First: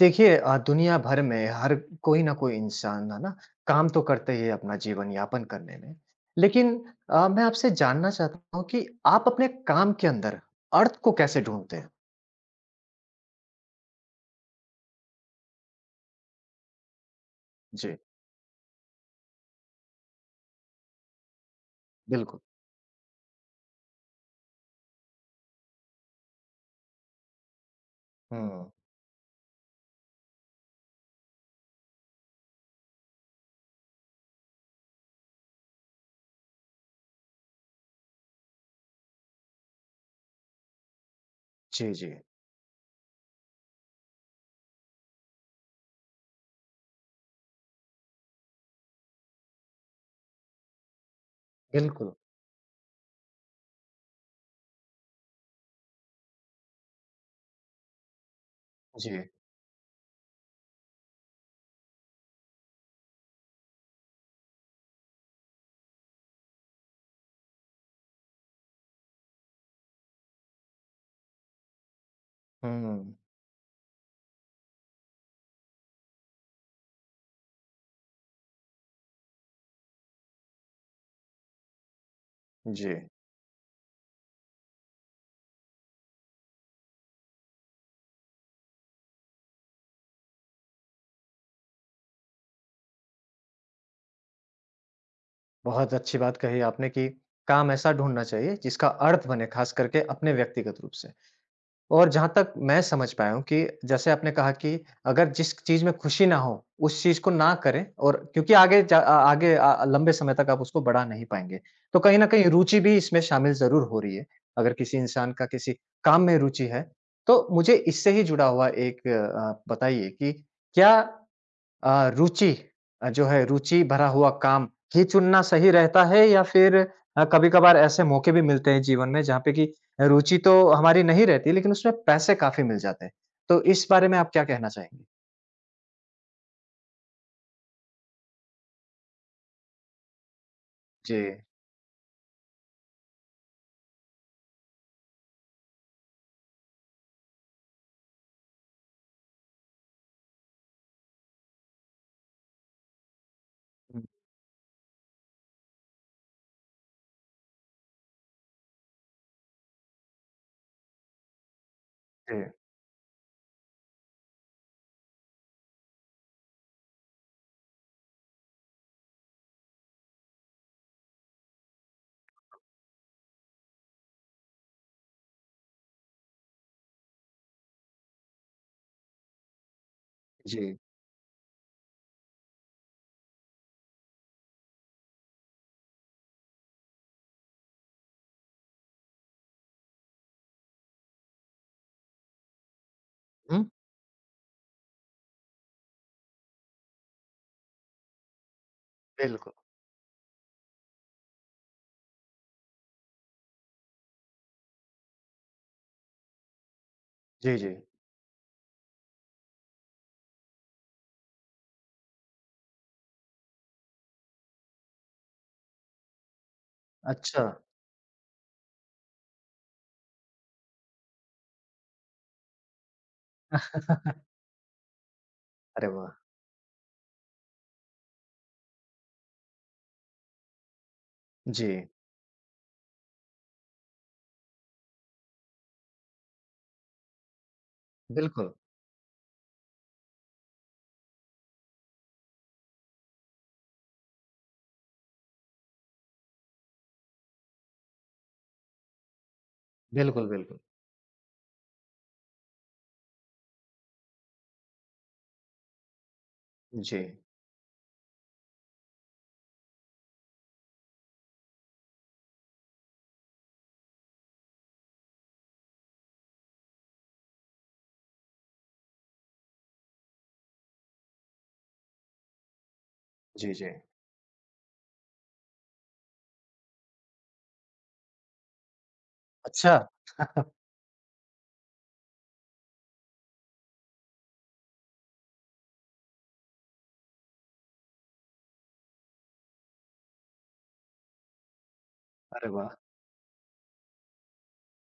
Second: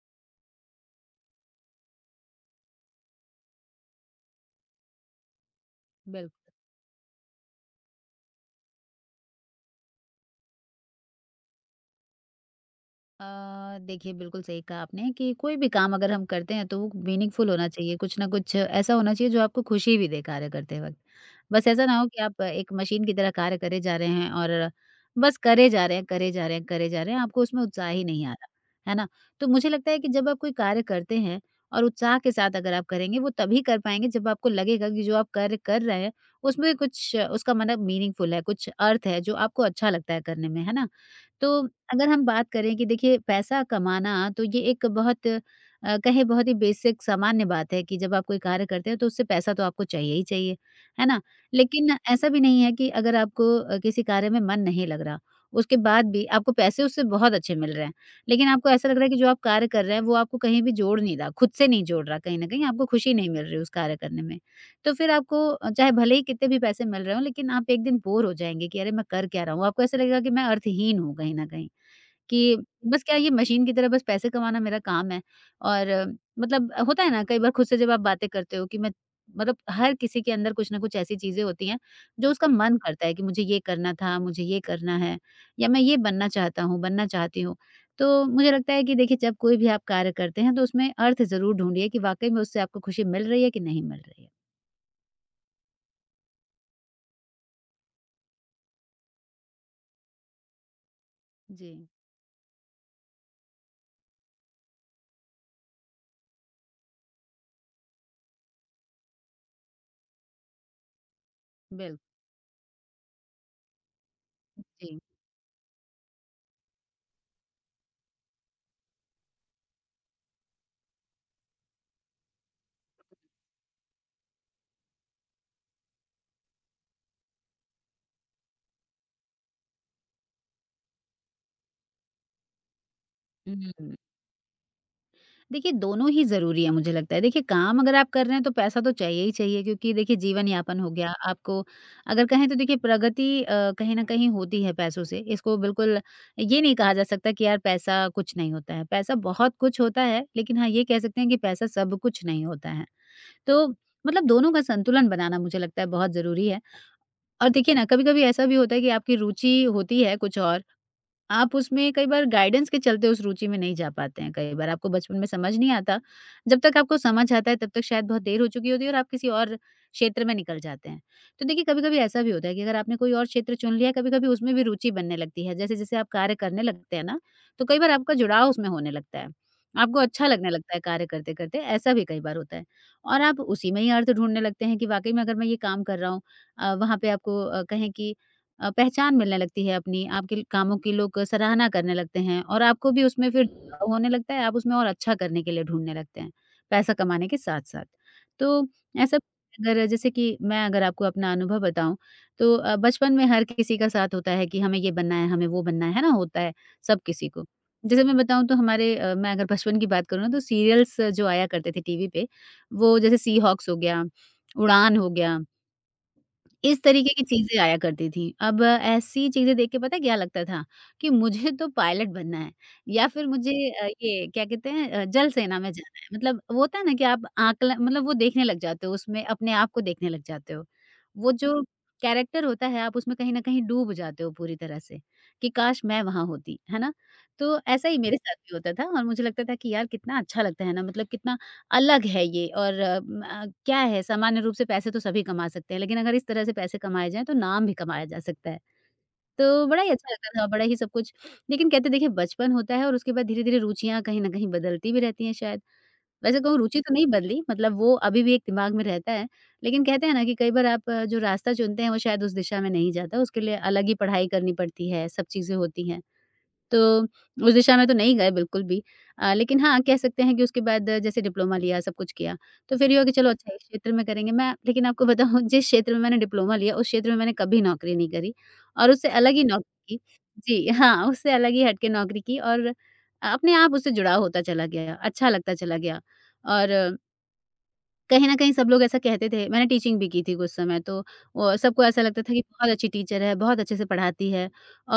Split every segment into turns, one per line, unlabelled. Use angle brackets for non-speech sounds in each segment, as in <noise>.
देखिए दुनिया भर में हर कोई ना कोई इंसान है ना काम तो करते ही है अपना जीवन यापन करने में।
बिल्कुल।
लेकिन मैं आपसे जानना चाहता हूँ कि आप अपने काम के अंदर अर्थ को कैसे ढूंढते हैं?
देखिए बिल्कुल सही कहा आपने कि कोई भी काम अगर हम करते हैं तो वो मीनिंगफुल होना
जी।
चाहिए, कुछ ना कुछ ऐसा होना चाहिए जो आपको खुशी भी दे कार्य करते वक़्त। बस ऐसा ना हो कि
बिल्कुल।
आप एक मशीन की तरह कार्य करे जा रहे हैं और बस करे जा रहे हैं, करे जा रहे हैं, करे जा रहे हैं, आपको उसमें उत्साह ही नहीं आ रहा,
हुँ।
है ना? तो मुझे लगता है कि जब आप कोई कार्य करते हैं और उत्साह के साथ अगर आप करेंगे वो तभी कर पाएँगे जब आपको लगेगा कि जो आप कार्य कर रहे हैं उसमें कुछ उसका मतलब मीनिंगफुल है, कुछ अर्थ है जो आपको अच्छा लगता है करने में, है ना? तो
जी,
अगर
जी।
हम बात करें कि देखिए पैसा कमाना तो ये एक बहुत कहे बहुत ही बेसिक सामान्य बात है कि जब आप कोई कार्य करते हैं तो उससे पैसा तो आपको चाहिए ही चाहिए, है ना? लेकिन
बिल्कुल।
ऐसा भी नहीं है कि अगर आपको किसी कार्य में मन नहीं लग रहा, उसके बाद भी आपको पैसे उससे बहुत अच्छे मिल रहे हैं, लेकिन आपको ऐसा लग रहा
जी।
है कि जो आप कार्य कर रहे हैं वो आपको कहीं भी जोड़ नहीं रहा, खुद से नहीं जोड़ रहा कहीं न कहीं, आपको खुशी नहीं मिल रही उस कार्य करने में। तो फिर आपको चाहे भले ही कितने भी पैसे मिल रहे हों लेकिन आप एक दिन बोर हो जाएँगे कि अरे मैं कर क्या रहा हूँ? आपको ऐसा लगेगा कि मैं अर्थहीन हूँ कहीं न कहीं, कि बस
हुँ।
क्या ये मशीन की तरह बस पैसे कमाना मेरा काम है और मतलब होता है ना कई बार खुद से जब आप बातें करते हो कि मैं मतलब हर किसी के अंदर कुछ न कुछ ऐसी चीज़ें होती हैं, जो उसका मन
जी।
करता है कि मुझे ये करना था, मुझे ये करना है या मैं ये बनना चाहता हूँ, बनना चाहती हूँ। तो मुझे लगता है कि देखिए जब कोई भी आप कार्य करते हैं तो उसमें अर्थ ज़रूर ढूँढिए कि वाक़ई में उससे आपको खुशी मिल रही है कि नहीं मिल रही है।
बहुत अच्छी बात कही आपने कि काम ऐसा ढूँढना चाहिए जिसका अर्थ बने, खास करके अपने व्यक्तिगत रूप से।
जी।
और जहाँ तक मैं समझ पाया हूँ कि जैसे आपने कहा कि अगर जिस चीज़ में खुशी ना हो, उस चीज़ को ना करें और क्योंकि आगे लंबे समय तक आप उसको बढ़ा नहीं पाएँगे।
बिल्कुल,
तो कहीं न कहीं रुचि भी इसमें शामिल ज़रूर हो रही है। अगर किसी
जी।
इंसान का किसी काम में रुचि है, तो मुझे इससे ही जुड़ा हुआ एक बताइए कि क्या रुचि जो है रुचि भरा हुआ काम ही चुनना सही रहता है या फिर कभी-कभार ऐसे मौके भी मिलते हैं जीवन में जहाँ पे कि रुचि तो हमारी नहीं रहती लेकिन उसमें पैसे काफ़ी मिल जाते हैं। तो इस
हुँ।
बारे में आप क्या कहना चाहेंगे?
देखिए, दोनों ही ज़रूरी है मुझे लगता है। देखिए, काम अगर आप कर रहे हैं तो पैसा तो चाहिए ही चाहिए क्योंकि देखिए जीवन यापन हो गया।
जी।
आपको अगर कहें तो देखिए प्रगति कहीं न कहीं होती है पैसों से। इसको बिल्कुल ये नहीं कहा जा सकता कि यार पैसा कुछ नहीं होता है। पैसा बहुत कुछ होता है, लेकिन हाँ, ये कह सकते हैं कि पैसा सब कुछ नहीं होता है। तो
हुँ,
मतलब दोनों का संतुलन बनाना मुझे लगता है बहुत ज़रूरी है। और देखिए ना, कभी-कभी ऐसा भी होता है कि आपकी रुचि होती है कुछ और आप उसमें कई बार
जी,
गाइडेंस के चलते उस रुचि में नहीं जा पाते हैं, कई बार आपको बचपन में समझ नहीं आता। जब तक आपको समझ आता है तब तक शायद बहुत देर हो चुकी होती है और आप किसी और क्षेत्र में निकल जाते हैं। तो देखिए कभी-कभी ऐसा भी होता है कि अगर आपने कोई और क्षेत्र चुन लिया, कभी-कभी उसमें भी रुचि बनने लगती है। जैसे-जैसे आप कार्य करने लगते हैं ना, तो कई बार आपका जुड़ाव उसमें होने लगता है। आपको अच्छा लगने लगता
जी।
है कार्य करते-करते, ऐसा भी कई बार होता है। और आप उसी में ही अर्थ ढूँढने लगते हैं कि वाक़ई में अगर मैं ये काम कर रहा हूँ वहाँ पे आपको कहें कि पहचान मिलने लगती है अपनी, आपके कामों की लोग सराहना करने लगते हैं और आपको भी उसमें फिर
हुँ,
होने लगता है, आप उसमें और अच्छा करने के लिए ढूँढने लगते हैं, पैसा कमाने के साथ-साथ। तो ऐसा
बिल्कुल।
अगर जैसे कि मैं अगर आपको अपना अनुभव बताऊँ, तो बचपन में हर किसी का साथ होता है कि हमें ये बनना है, हमें वो बनना है ना? होता है सब किसी को।
जी, जी।
जैसे मैं बताऊँ तो हमारे मैं अगर बचपन की बात करूँ ना तो सीरियल्स जो आया करते थे टीवी पे, वो जैसे सीहॉक्स हो गया, उड़ान हो गया। इस तरीके की
अच्छा।
चीज़ें आया करती थी। अब ऐसी चीज़ें देख के पता है क्या लगता था कि मुझे तो पायलट बनना है या फिर मुझे ये क्या कहते हैं जल सेना में
अरे
जाना है।
वाह!
मतलब वो होता है ना कि आप आकलन मतलब वो देखने लग जाते हो उसमें अपने आप को देखने लग जाते हो। वो जो
जी,
कैरेक्टर होता है आप उसमें कहीं न कहीं डूब जाते हो पूरी तरह से कि काश मैं वहाँ होती, है ना? तो ऐसा ही मेरे साथ
बिल्कुल,
भी होता था और मुझे लगता था कि यार कितना अच्छा लगता है ना मतलब कितना अलग है ये और क्या है सामान्य रूप से पैसे तो सभी कमा सकते हैं, लेकिन अगर इस तरह से पैसे कमाए जाएँ तो नाम भी कमाया जा सकता है। तो बड़ा ही अच्छा
बिल्कुल,
लगता था,
बिल्कुल।
बड़ा ही सब कुछ लेकिन कहते देखिए बचपन होता है और उसके बाद धीरे-धीरे रुचियाँ कहीं न कहीं बदलती भी रहती हैं शायद। वैसे कहूँ रुचि तो
जी,
नहीं बदली मतलब वो अभी भी एक दिमाग में रहता है, लेकिन कहते हैं ना कि कई बार आप जो रास्ता चुनते हैं वो शायद उस दिशा में नहीं जाता, उसके लिए अलग ही पढ़ाई करनी पड़ती है, सब चीज़ें होती हैं। तो उस दिशा में तो नहीं गए बिल्कुल भी। लेकिन हाँ, कह सकते हैं कि उसके बाद जैसे डिप्लोमा लिया, सब कुछ किया, तो फिर ये हुआ कि चलो
जी,
अच्छा इस
जी।
क्षेत्र में करेंगे। मैं लेकिन आपको बताऊँ <laughs> जिस क्षेत्र में मैंने डिप्लोमा लिया, उस क्षेत्र में मैंने कभी नौकरी नहीं करी और उससे अलग ही
अच्छा।
नौकरी की जी हाँ, उससे अलग ही हट के नौकरी की और अपने आप उससे जुड़ाव होता चला गया, अच्छा लगता चला गया और कहीं न कहीं सब लोग ऐसा कहते थे, मैंने टीचिंग भी की थी कुछ समय तो सबको ऐसा लगता था कि
अरे
बहुत
वाह!
अच्छी टीचर है, बहुत अच्छे से पढ़ाती है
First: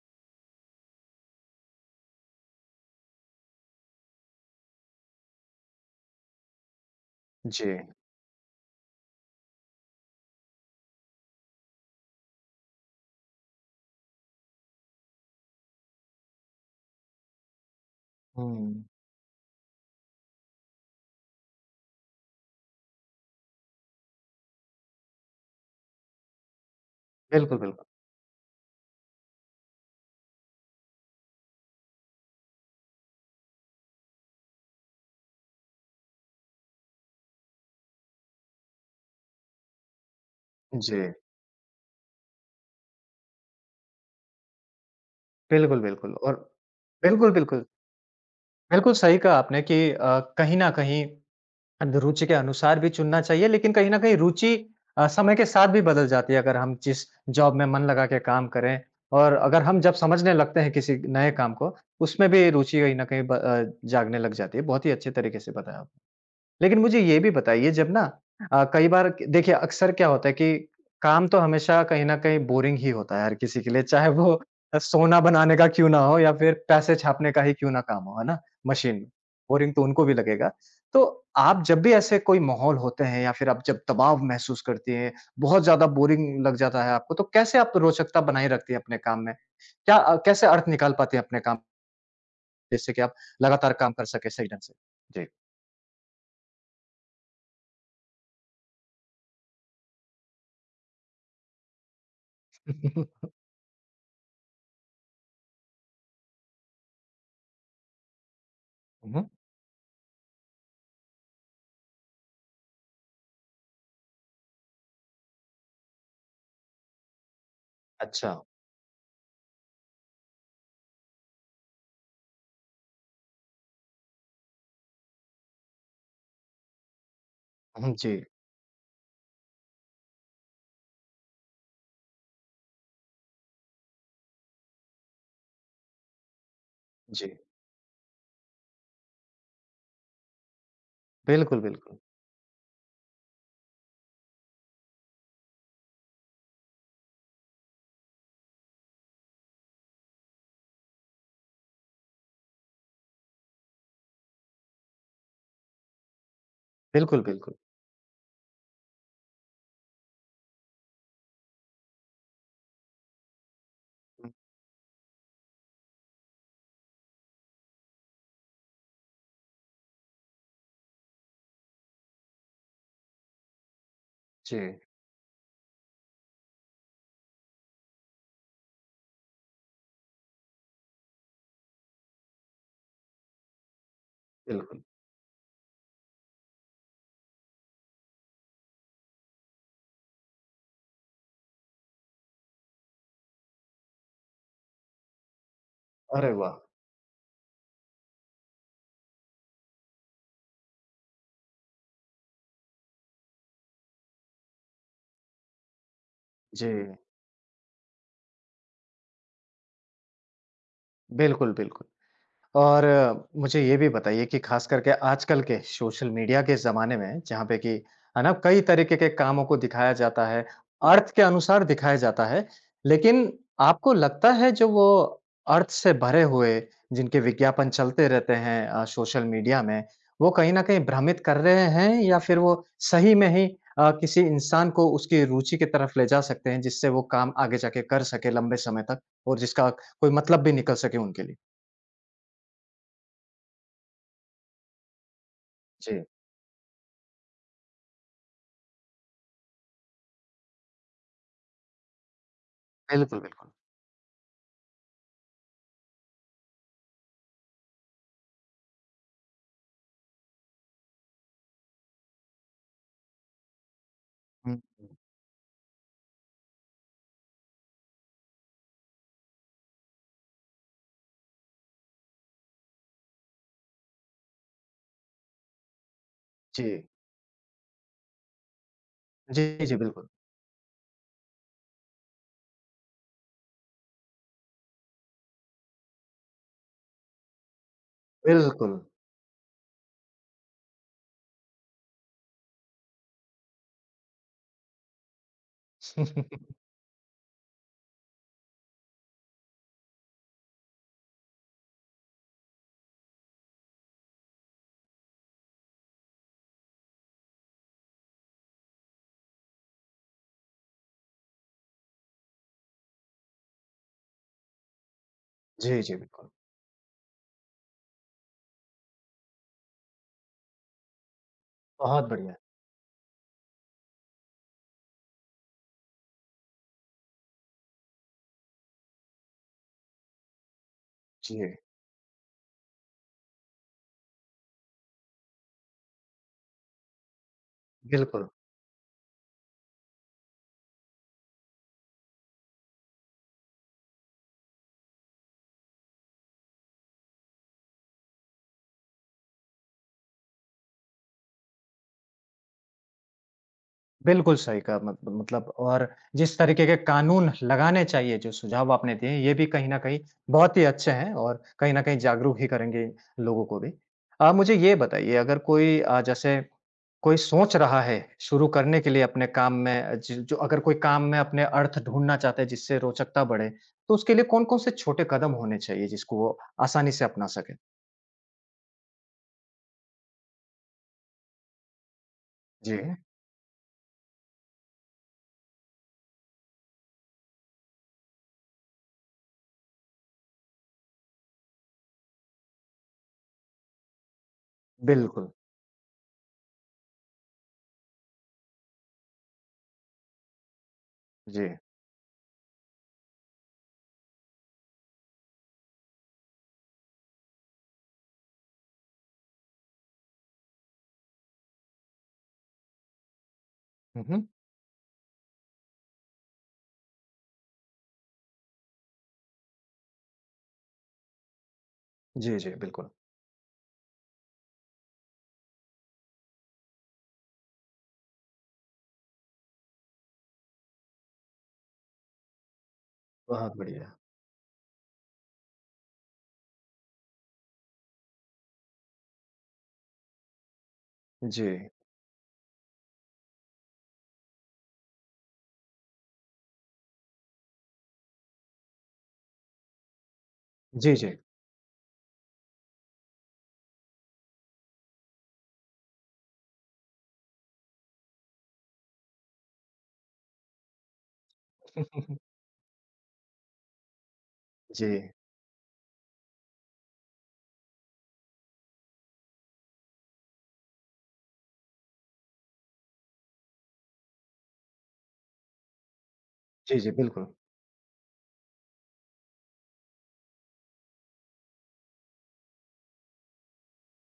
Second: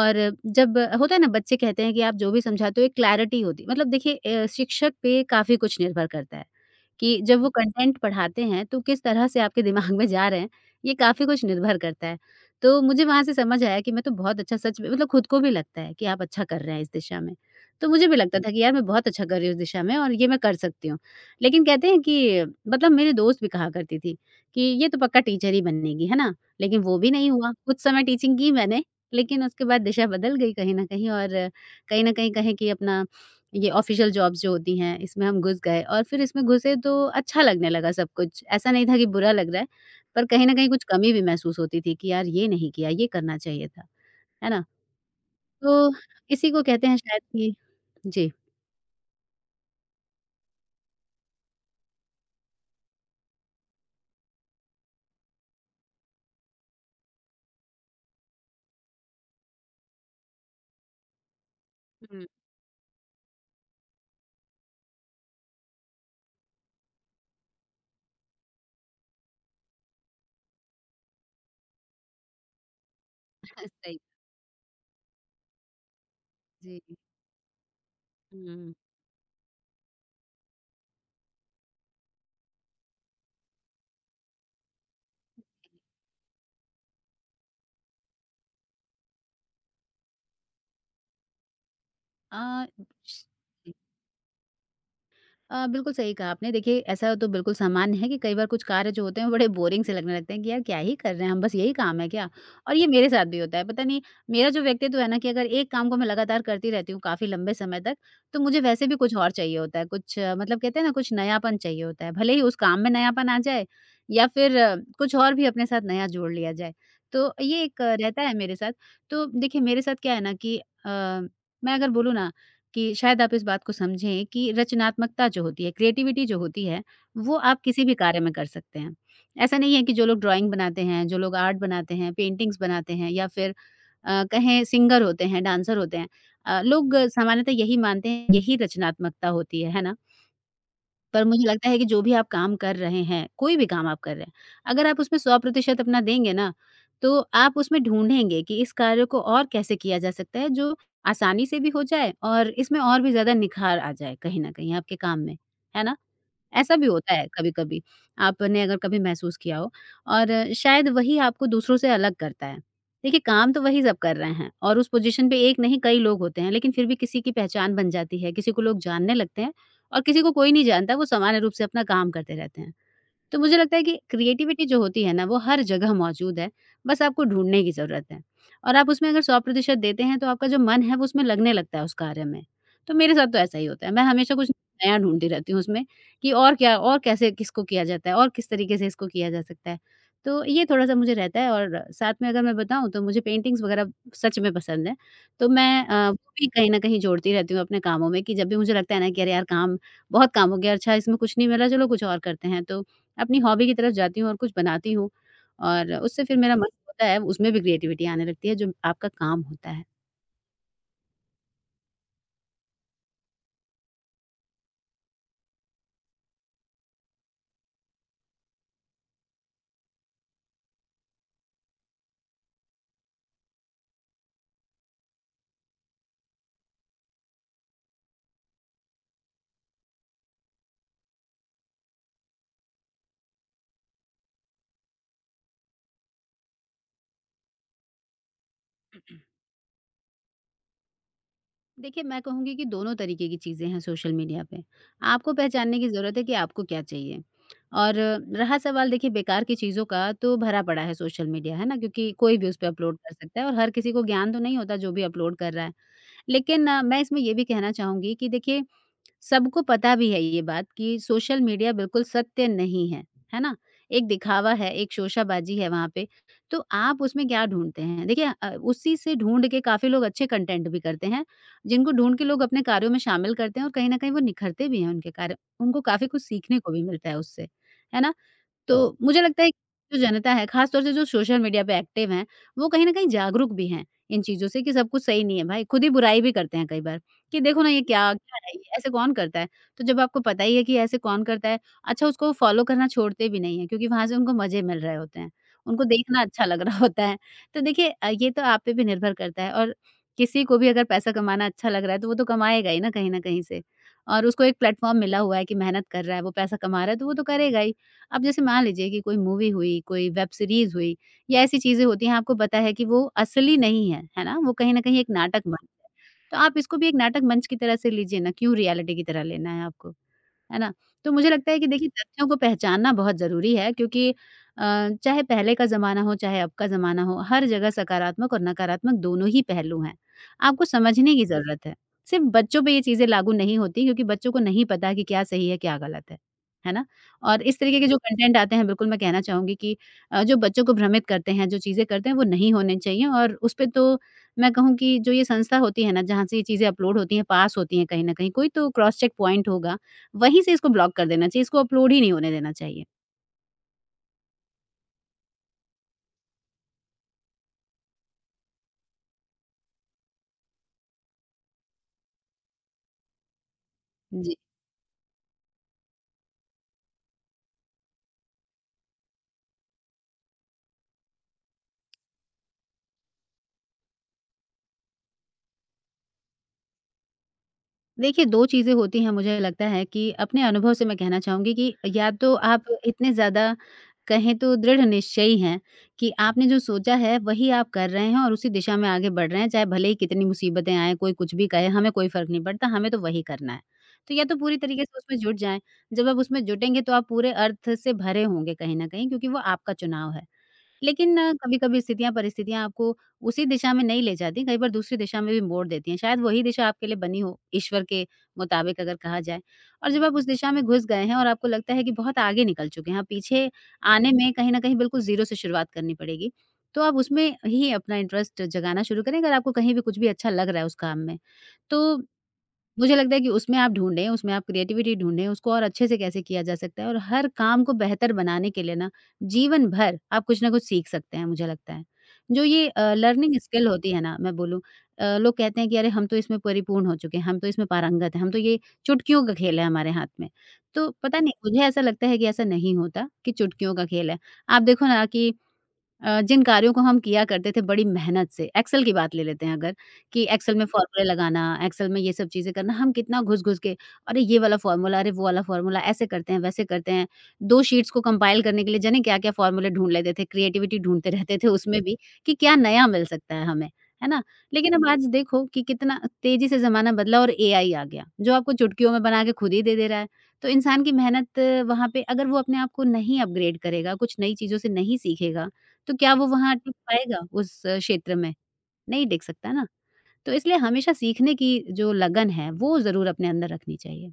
और जब होता है ना बच्चे कहते हैं कि आप जो भी समझाते हो एक क्लैरिटी होती है मतलब देखिए शिक्षक पे काफ़ी कुछ निर्भर करता है। कि जब वो
जी।
कंटेंट पढ़ाते हैं तो किस तरह से आपके दिमाग में जा रहे हैं, ये काफ़ी कुछ निर्भर करता है। तो मुझे वहाँ से समझ आया कि मैं तो बहुत अच्छा सच में मतलब खुद को भी लगता है कि आप अच्छा कर रहे हैं इस दिशा में। तो मुझे भी लगता था कि यार
हुँ,
मैं बहुत अच्छा कर रही हूँ इस दिशा में और ये मैं कर सकती हूँ। लेकिन कहते हैं कि मतलब मेरी दोस्त भी कहा करती थी कि ये तो पक्का टीचर ही बनेगी, है ना? लेकिन वो भी नहीं हुआ।
बिल्कुल,
कुछ
बिल्कुल।
समय टीचिंग की मैंने, लेकिन उसके बाद दिशा बदल गई कहीं न कहीं और कहीं न कहीं कहें कि अपना ये ऑफिशियल जॉब्स जो होती हैं, इसमें हम घुस गए और फिर इसमें घुसे तो अच्छा लगने लगा सब कुछ। ऐसा नहीं था कि बुरा लग रहा है, पर कहीं न कहीं कुछ
जी,
कमी भी महसूस होती थी कि यार ये नहीं किया, ये करना चाहिए था। है ना? तो
बिल्कुल, बिल्कुल। और
इसी को कहते हैं शायद
बिल्कुल,
कि
बिल्कुल।
जी।
बिल्कुल सही कहा आपने कि कहीं न कहीं अन रुचि के अनुसार भी चुनना चाहिए, लेकिन कहीं न कहीं रुचि समय के साथ भी बदल जाती है अगर हम जिस जॉब में मन लगा के काम करें और अगर हम जब समझने लगते हैं किसी नए काम को,
हुँ।
उसमें भी रुचि कहीं न कहीं जागने लग जाती है। बहुत ही अच्छे तरीके से बताया आपने। लेकिन मुझे ये भी बताइए जब ना कई बार देखिए अक्सर क्या होता है कि काम तो हमेशा कहीं न कहीं बोरिंग ही होता है हर किसी के
<laughs>
लिए,
सही
चाहे वो सोना बनाने का क्यों ना हो या फिर पैसे
जी।
छापने का ही क्यों ना काम हो, है ना?
हुँ।
मशीन, में बोरिंग तो उनको भी लगेगा। तो आप जब भी ऐसे कोई माहौल होते हैं या फिर आप जब दबाव महसूस करती हैं, बहुत ज़्यादा बोरिंग लग जाता है आपको, तो कैसे आप रोचकता बनाए रखती हैं अपने काम में? क्या कैसे अर्थ निकाल पाती हैं अपने काम
अ,
जिससे कि
श
आप लगातार काम कर सकें सही ढंग से? जी।
बिल्कुल सही कहा आपने। देखिए, ऐसा तो बिल्कुल सामान्य है कि कई बार कुछ कार्य जो होते हैं, वो बड़े बोरिंग से लगने लगते हैं कि यार क्या ही कर रहे हैं हम, बस यही काम है क्या? और ये
<laughs> हुँ,
मेरे साथ
हुँ।
भी होता है। पता नहीं मेरा जो व्यक्तित्व है ना कि अगर एक काम को मैं लगातार करती रहती हूँ काफ़ी लंबे समय तक, तो मुझे वैसे भी
हुँ,
कुछ
हुँ।
और चाहिए होता है। मतलब कहते हैं ना कुछ नयापन चाहिए होता है। भले ही उस काम में नयापन आ जाए या फिर कुछ और भी अपने साथ नया जोड़ लिया जाए। तो ये एक रहता
अच्छा।
है मेरे साथ। तो देखिए मेरे साथ क्या है ना कि अ, मैं अगर बोलूँ ना कि शायद आप इस बात को समझें कि रचनात्मकता जो होती है, क्रिएटिविटी जो होती है, वो आप किसी
हुँ,
भी कार्य
जी,
में कर सकते हैं। ऐसा नहीं है कि जो लोग ड्राइंग बनाते हैं, जो लोग आर्ट बनाते हैं, पेंटिंग्स बनाते हैं या फिर कहें सिंगर होते हैं, डांसर होते हैं। लोग
जी।
सामान्यतः यही मानते हैं, यही रचनात्मकता होती है ना? पर मुझे
बिल्कुल,
लगता है कि
बिल्कुल।
जो भी आप काम कर रहे हैं, कोई भी काम आप कर रहे हैं, अगर आप उसमें 100% अपना देंगे ना, तो आप उसमें ढूँढेंगे कि इस कार्य को और कैसे किया जा सकता है जो आसानी से भी हो जाए और इसमें और भी ज़्यादा निखार आ जाए कहीं न कहीं आपके काम में। है ना? ऐसा भी होता
बिल्कुल,
है
बिल्कुल।
कभी-कभी। आपने अगर कभी महसूस किया हो और शायद वही आपको दूसरों से अलग करता है। देखिए, काम तो वही सब कर
हुँ,
रहे हैं और उस पोज़ीशन पे एक नहीं कई लोग होते हैं, लेकिन फिर भी किसी की पहचान बन जाती है, किसी को लोग जानने लगते हैं और किसी को कोई नहीं जानता, वो सामान्य रूप से अपना काम करते रहते हैं। तो मुझे लगता है कि
जी,
क्रिएटिविटी जो होती है ना, वो हर जगह मौजूद है, बस आपको ढूँढने की ज़रूरत है। और आप उसमें अगर 100% देते हैं, तो आपका जो मन है, वो उसमें लगने लगता है उस कार्य में। तो मेरे साथ तो ऐसा ही होता है। मैं हमेशा कुछ
बिल्कुल।
नया ढूँढती रहती हूँ उसमें कि और क्या और कैसे किसको किया जाता है और किस तरीके से इसको किया जा सकता है। तो ये थोड़ा-सा मुझे रहता है और साथ में अगर मैं बताऊँ, तो मुझे पेंटिंग्स वग़ैरह सच में पसंद है। तो मैं वो
अरे
भी
वाह!
कहीं न कहीं जोड़ती रहती हूँ अपने कामों में कि जब भी मुझे लगता है ना कि अरे यार! काम बहुत काम हो गया, अच्छा इसमें कुछ नहीं मिला, चलो कुछ और करते हैं। तो अपनी हॉबी की तरफ जाती हूँ और कुछ बनाती हूँ और उससे फिर मेरा मन
जी,
होता है उसमें भी क्रिएटिविटी आने लगती है जो आपका काम होता है।
बिल्कुल, बिल्कुल। और मुझे ये भी बताइए कि खास करके आजकल के सोशल मीडिया के ज़माने में जहाँ पे कि है ना कई तरीके के कामों को दिखाया जाता है, अर्थ के अनुसार दिखाया जाता है। लेकिन आपको लगता है जो वो अर्थ से भरे हुए जिनके विज्ञापन चलते रहते हैं सोशल मीडिया में, वो कहीं न कहीं भ्रमित कर रहे हैं या फिर वो सही में ही किसी इंसान को उसकी रुचि की तरफ ले जा सकते हैं जिससे वो काम आगे जाके कर सके लंबे समय तक और जिसका कोई मतलब भी निकल सके उनके लिए?
देखिए, मैं कहूँगी कि दोनों तरीके की चीज़ें हैं सोशल मीडिया पे। आपको पहचानने की
जी।
ज़रूरत है कि आपको क्या चाहिए। और रहा सवाल देखिए बेकार की चीज़ों का तो भरा पड़ा है सोशल मीडिया, है ना? क्योंकि कोई भी उस पे अपलोड कर
बिल्कुल,
सकता है
बिल्कुल।
और हर किसी को ज्ञान तो नहीं होता जो भी अपलोड कर रहा है। लेकिन मैं इसमें ये भी कहना चाहूँगी कि देखिए सबको पता भी है ये बात कि सोशल मीडिया बिल्कुल सत्य नहीं है, है ना? एक दिखावा
हुँ,
है,
हुँ।
एक शोशाबाजी है वहाँ पे। तो आप उसमें क्या ढूँढते हैं? देखिए उसी से ढूँढ के काफ़ी लोग अच्छे कंटेंट भी करते हैं, जिनको ढूँढ के लोग अपने कार्यों में शामिल करते हैं और कहीं न कहीं वो निखरते भी हैं उनके कार्य। उनको काफ़ी कुछ सीखने
जी।
को भी मिलता है उससे, है ना? तो मुझे लगता है
जी, जी,
कि जो
बिल्कुल।
जनता है, खास तौर से जो सोशल मीडिया पे एक्टिव हैं, वो कहीं न कहीं जागरूक भी हैं इन चीज़ों से कि सब कुछ सही नहीं है भाई। खुद ही बुराई भी करते हैं कई बार कि देखो ना ये क्या क्या है ये?
बिल्कुल।
ऐसे कौन करता है? तो जब आपको पता ही है कि ऐसे कौन करता है, अच्छा उसको फॉलो करना छोड़ते भी नहीं हैं क्योंकि वहाँ से उनको मज़े मिल रहे होते हैं। उनको देखना अच्छा
<laughs>
लग रहा <laughs> होता है। तो देखिए ये तो आप पे भी निर्भर करता है और किसी को भी अगर पैसा कमाना अच्छा लग रहा है, तो वो तो कमाएगा ही ना कहीं न कहीं से और उसको एक प्लेटफ़ॉर्म मिला हुआ है कि मेहनत कर रहा है, वो पैसा कमा रहा है, तो वो तो करेगा ही। अब जैसे मान लीजिए कि कोई मूवी हुई, कोई वेब सीरीज़ हुई या ऐसी चीज़ें होती हैं आपको पता है कि वो असली नहीं है, है ना? वो कहीं न कहीं एक नाटक मंच
जी,
है।
जी, बिल्कुल।
तो आप इसको भी एक नाटक मंच की तरह से लीजिए ना, क्यों रियलिटी की तरह लेना है आपको? है ना? तो मुझे लगता है कि देखिए
बहुत
तथ्यों
बढ़िया।
को पहचानना बहुत ज़रूरी है क्योंकि चाहे पहले का ज़माना हो, चाहे अब का ज़माना हो, हर जगह सकारात्मक और नकारात्मक दोनों ही पहलू हैं। आपको समझने की
जी,
ज़रूरत है। सिर्फ़ बच्चों पे ये चीज़ें लागू नहीं होती क्योंकि बच्चों को नहीं पता कि क्या सही है, क्या गलत है। है ना? और इस तरीके के जो
बिल्कुल।
कंटेंट आते हैं बिल्कुल मैं कहना चाहूँगी कि जो बच्चों को भ्रमित करते हैं, जो चीज़ें करते हैं वो नहीं होने चाहिए और उस पे तो मैं कहूँ कि जो ये संस्था होती है ना, जहाँ से ये चीज़ें अपलोड होती हैं, पास होती हैं कहीं न कहीं, कोई तो क्रॉस चेक पॉइंट होगा वहीं से इसको ब्लॉक कर देना चाहिए, इसको अपलोड ही नहीं होने देना चाहिए।
बिल्कुल सही कहा मत मतलब और जिस तरीके के कानून लगाने चाहिए, जो सुझाव आपने दिए, ये भी कहीं न कहीं बहुत ही अच्छे हैं और कहीं न कहीं जागरूक ही करेंगे लोगों को भी।
जी।
मुझे ये बताइए अगर कोई जैसे कोई सोच रहा है शुरू करने के लिए अपने काम में ज जो अगर कोई काम में अपने अर्थ ढूँढना चाहता है जिससे रोचकता बढ़े, तो उसके लिए कौन-कौन से छोटे कदम होने चाहिए जिसको वो आसानी से अपना सके?
देखिए 2 चीज़ें होती हैं मुझे लगता है कि अपने अनुभव से मैं कहना चाहूँगी कि या तो आप
जी,
इतने ज़्यादा कहें तो दृढ़ निश्चयी हैं कि आपने जो सोचा है वही आप कर रहे हैं और उसी दिशा में आगे बढ़ रहे हैं, चाहे भले ही कितनी मुसीबतें आएँ, कोई कुछ भी कहे, हमें कोई फ़र्क नहीं पड़ता, हमें तो वही करना है। तो या तो पूरी तरीके से उसमें
बिल्कुल।
जुट जाएँ, जब आप उसमें जुटेंगे तो आप पूरे अर्थ से भरे होंगे कहीं न कहीं क्योंकि वो आपका चुनाव है। लेकिन
जी।
कभी-कभी स्थितियाँ, परिस्थितियाँ आपको उसी दिशा में नहीं ले जाती, कई बार दूसरी दिशा में भी मोड़ देती हैं। शायद वही दिशा आपके लिए बनी हो, ईश्वर के मुताबिक अगर कहा जाए। और जब आप उस दिशा में घुस गए हैं और आपको लगता है कि बहुत आगे निकल चुके हैं, अब पीछे
हुँ,
आने
हुँ।
में कहीं न कहीं बिल्कुल ज़ीरो से शुरुआत करनी पड़ेगी, तो आप उसमें ही अपना इंटरेस्ट जगाना शुरू करें, अगर आपको कहीं भी कुछ भी अच्छा लग रहा है उस काम में। तो
जी, जी, बिल्कुल।
मुझे लगता है कि उसमें आप ढूँढें, उसमें आप क्रिएटिविटी ढूँढें, उसको और अच्छे से कैसे किया जा सकता है और हर काम को बेहतर बनाने के लिए ना, जीवन भर आप कुछ ना कुछ सीख सकते हैं, मुझे लगता है। जो ये लर्निंग
बहुत
स्किल होती
बढ़िया।
है ना, मैं बोलूँ लोग कहते हैं कि अरे! हम तो इसमें परिपूर्ण हो चुके हैं, हम तो इसमें पारंगत हैं, हम तो ये चुटकियों का खेल है हमारे हाथ में। तो पता नहीं,
जी।
मुझे ऐसा लगता है कि ऐसा नहीं होता कि चुटकियों का खेल है। आप देखो ना कि जिन कार्यों को हम किया करते थे बड़ी मेहनत से, एक्सेल की बात ले लेते हैं अगर, कि एक्सेल में
जी,
फॉर्मूले
जी।
लगाना, एक्सेल में ये सब चीज़ें करना, हम कितना घुस-घुस के, अरे! ये वाला फॉर्मूला, अरे! वो वाला फॉर्मूला, ऐसे करते हैं, वैसे करते हैं। 2 शीट्स को कंपाइल करने के लिए जाने क्या-क्या फॉर्मूले ढूँढ लेते थे, क्रिएटिविटी ढूँढते रहते थे उसमें भी, कि क्या नया मिल सकता है हमें, है ना? लेकिन
जी।
अब आज देखो कि कितना तेज़ी से ज़माना बदला और एआई आ गया, जो आपको चुटकियों में बना के खुद ही दे दे रहा है। तो इंसान की मेहनत वहाँ पे अगर वो अपने आप को नहीं अपग्रेड करेगा, कुछ नई चीज़ों से नहीं सीखेगा, तो क्या वो वहाँ टिक
जी, जी,
पाएगा
बिल्कुल।
उस क्षेत्र में? नहीं टिक सकता ना। तो इसलिए हमेशा सीखने की जो लगन है, वो ज़रूर अपने अंदर रखनी चाहिए।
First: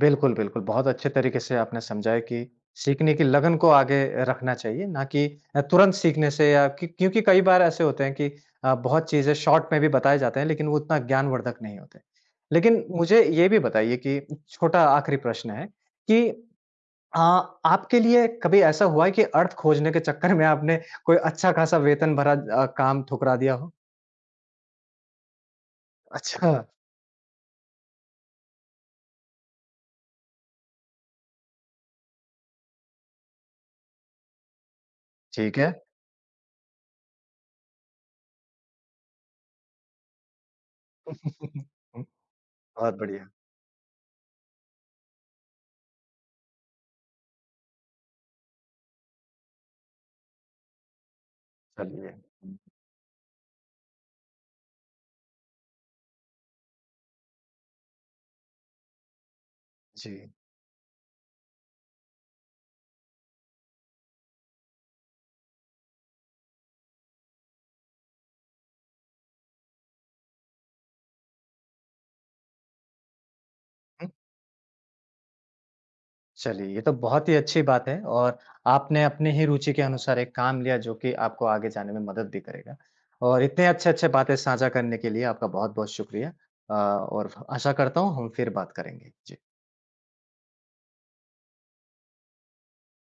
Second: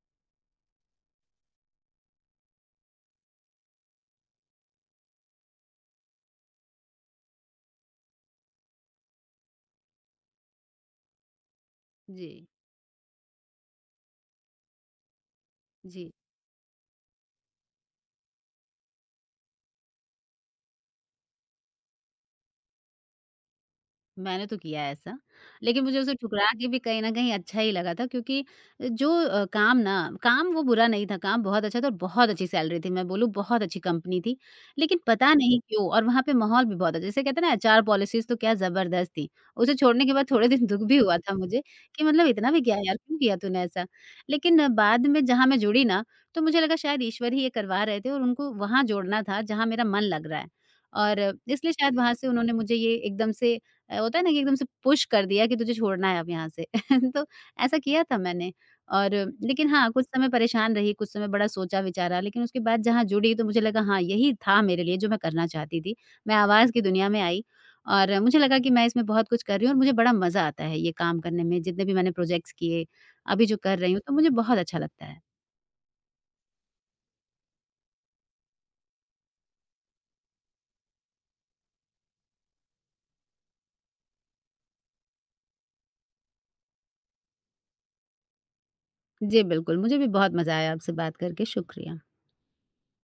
बिल्कुल, बिल्कुल। बहुत अच्छे तरीके से आपने समझाया कि सीखने की लगन को आगे रखना चाहिए, ना कि तुरंत सीखने से या क्यों क्योंकि कई बार ऐसे होते हैं कि बहुत चीज़ें शॉर्ट में भी बताए जाते हैं, लेकिन वो उतना ज्ञानवर्धक नहीं होते।
जी,
लेकिन मुझे ये भी बताइए कि छोटा आखिरी प्रश्न है
जी।
कि अ, आपके लिए कभी ऐसा हुआ है कि अर्थ खोजने के चक्कर में आपने कोई अच्छा-खासा वेतन भरा काम ठुकरा दिया हो?
मैंने तो किया है ऐसा, लेकिन मुझे उसे ठुकरा
अच्छा,
के भी कहीं न कहीं अच्छा ही लगा था क्योंकि जो काम वो बुरा नहीं था, काम बहुत अच्छा था और बहुत अच्छी सैलरी थी, मैं बोलूँ बहुत अच्छी कंपनी थी। लेकिन पता
ठीक
नहीं
है।
क्यों और वहाँ पे माहौल भी बहुत अच्छा जैसे कहते हैं ना एचआर पॉलिसीज़ तो क्या ज़बरदस्त थी। उसे छोड़ने के बाद थोड़े दिन दुःख भी
<laughs>
हुआ था
हुँ,
मुझे
हुँ।
कि मतलब इतना भी क्या
बहुत
यार, क्यों
बढ़िया,
किया तूने ऐसा? लेकिन बाद में जहाँ मैं जुड़ी ना, तो मुझे लगा शायद ईश्वर ही ये करवा रहे थे और उनको वहाँ जोड़ना था जहाँ मेरा मन लग रहा है। और इसलिए शायद
चलिए।
वहाँ से उन्होंने
हुँ,
मुझे ये एकदम से होता है ना कि एकदम से पुश कर दिया कि तुझे छोड़ना है अब यहाँ से <laughs> तो ऐसा किया था मैंने और लेकिन हाँ कुछ
जी।
समय परेशान रही कुछ समय बड़ा सोचा विचारा लेकिन उसके बाद जहाँ जुड़ी तो मुझे लगा हाँ यही था मेरे लिए जो मैं करना चाहती थी। मैं आवाज़ की दुनिया में आई और मुझे लगा कि मैं इसमें बहुत कुछ कर रही हूँ और मुझे बड़ा मज़ा आता है ये काम करने में जितने भी मैंने प्रोजेक्ट्स किए अभी जो कर रही हूँ तो मुझे बहुत अच्छा लगता है।
चलिए, ये तो बहुत ही अच्छी बात है और आपने अपनी ही रुचि के अनुसार एक काम लिया जो कि आपको आगे जाने में मदद भी करेगा। और इतने अच्छे-अच्छे बातें साझा करने के लिए आपका बहुत-बहुत शुक्रिया। और आशा करता हूँ हम फिर बात करेंगे। जी।
जी बिल्कुल मुझे भी बहुत मज़ा आया आपसे बात करके शुक्रिया।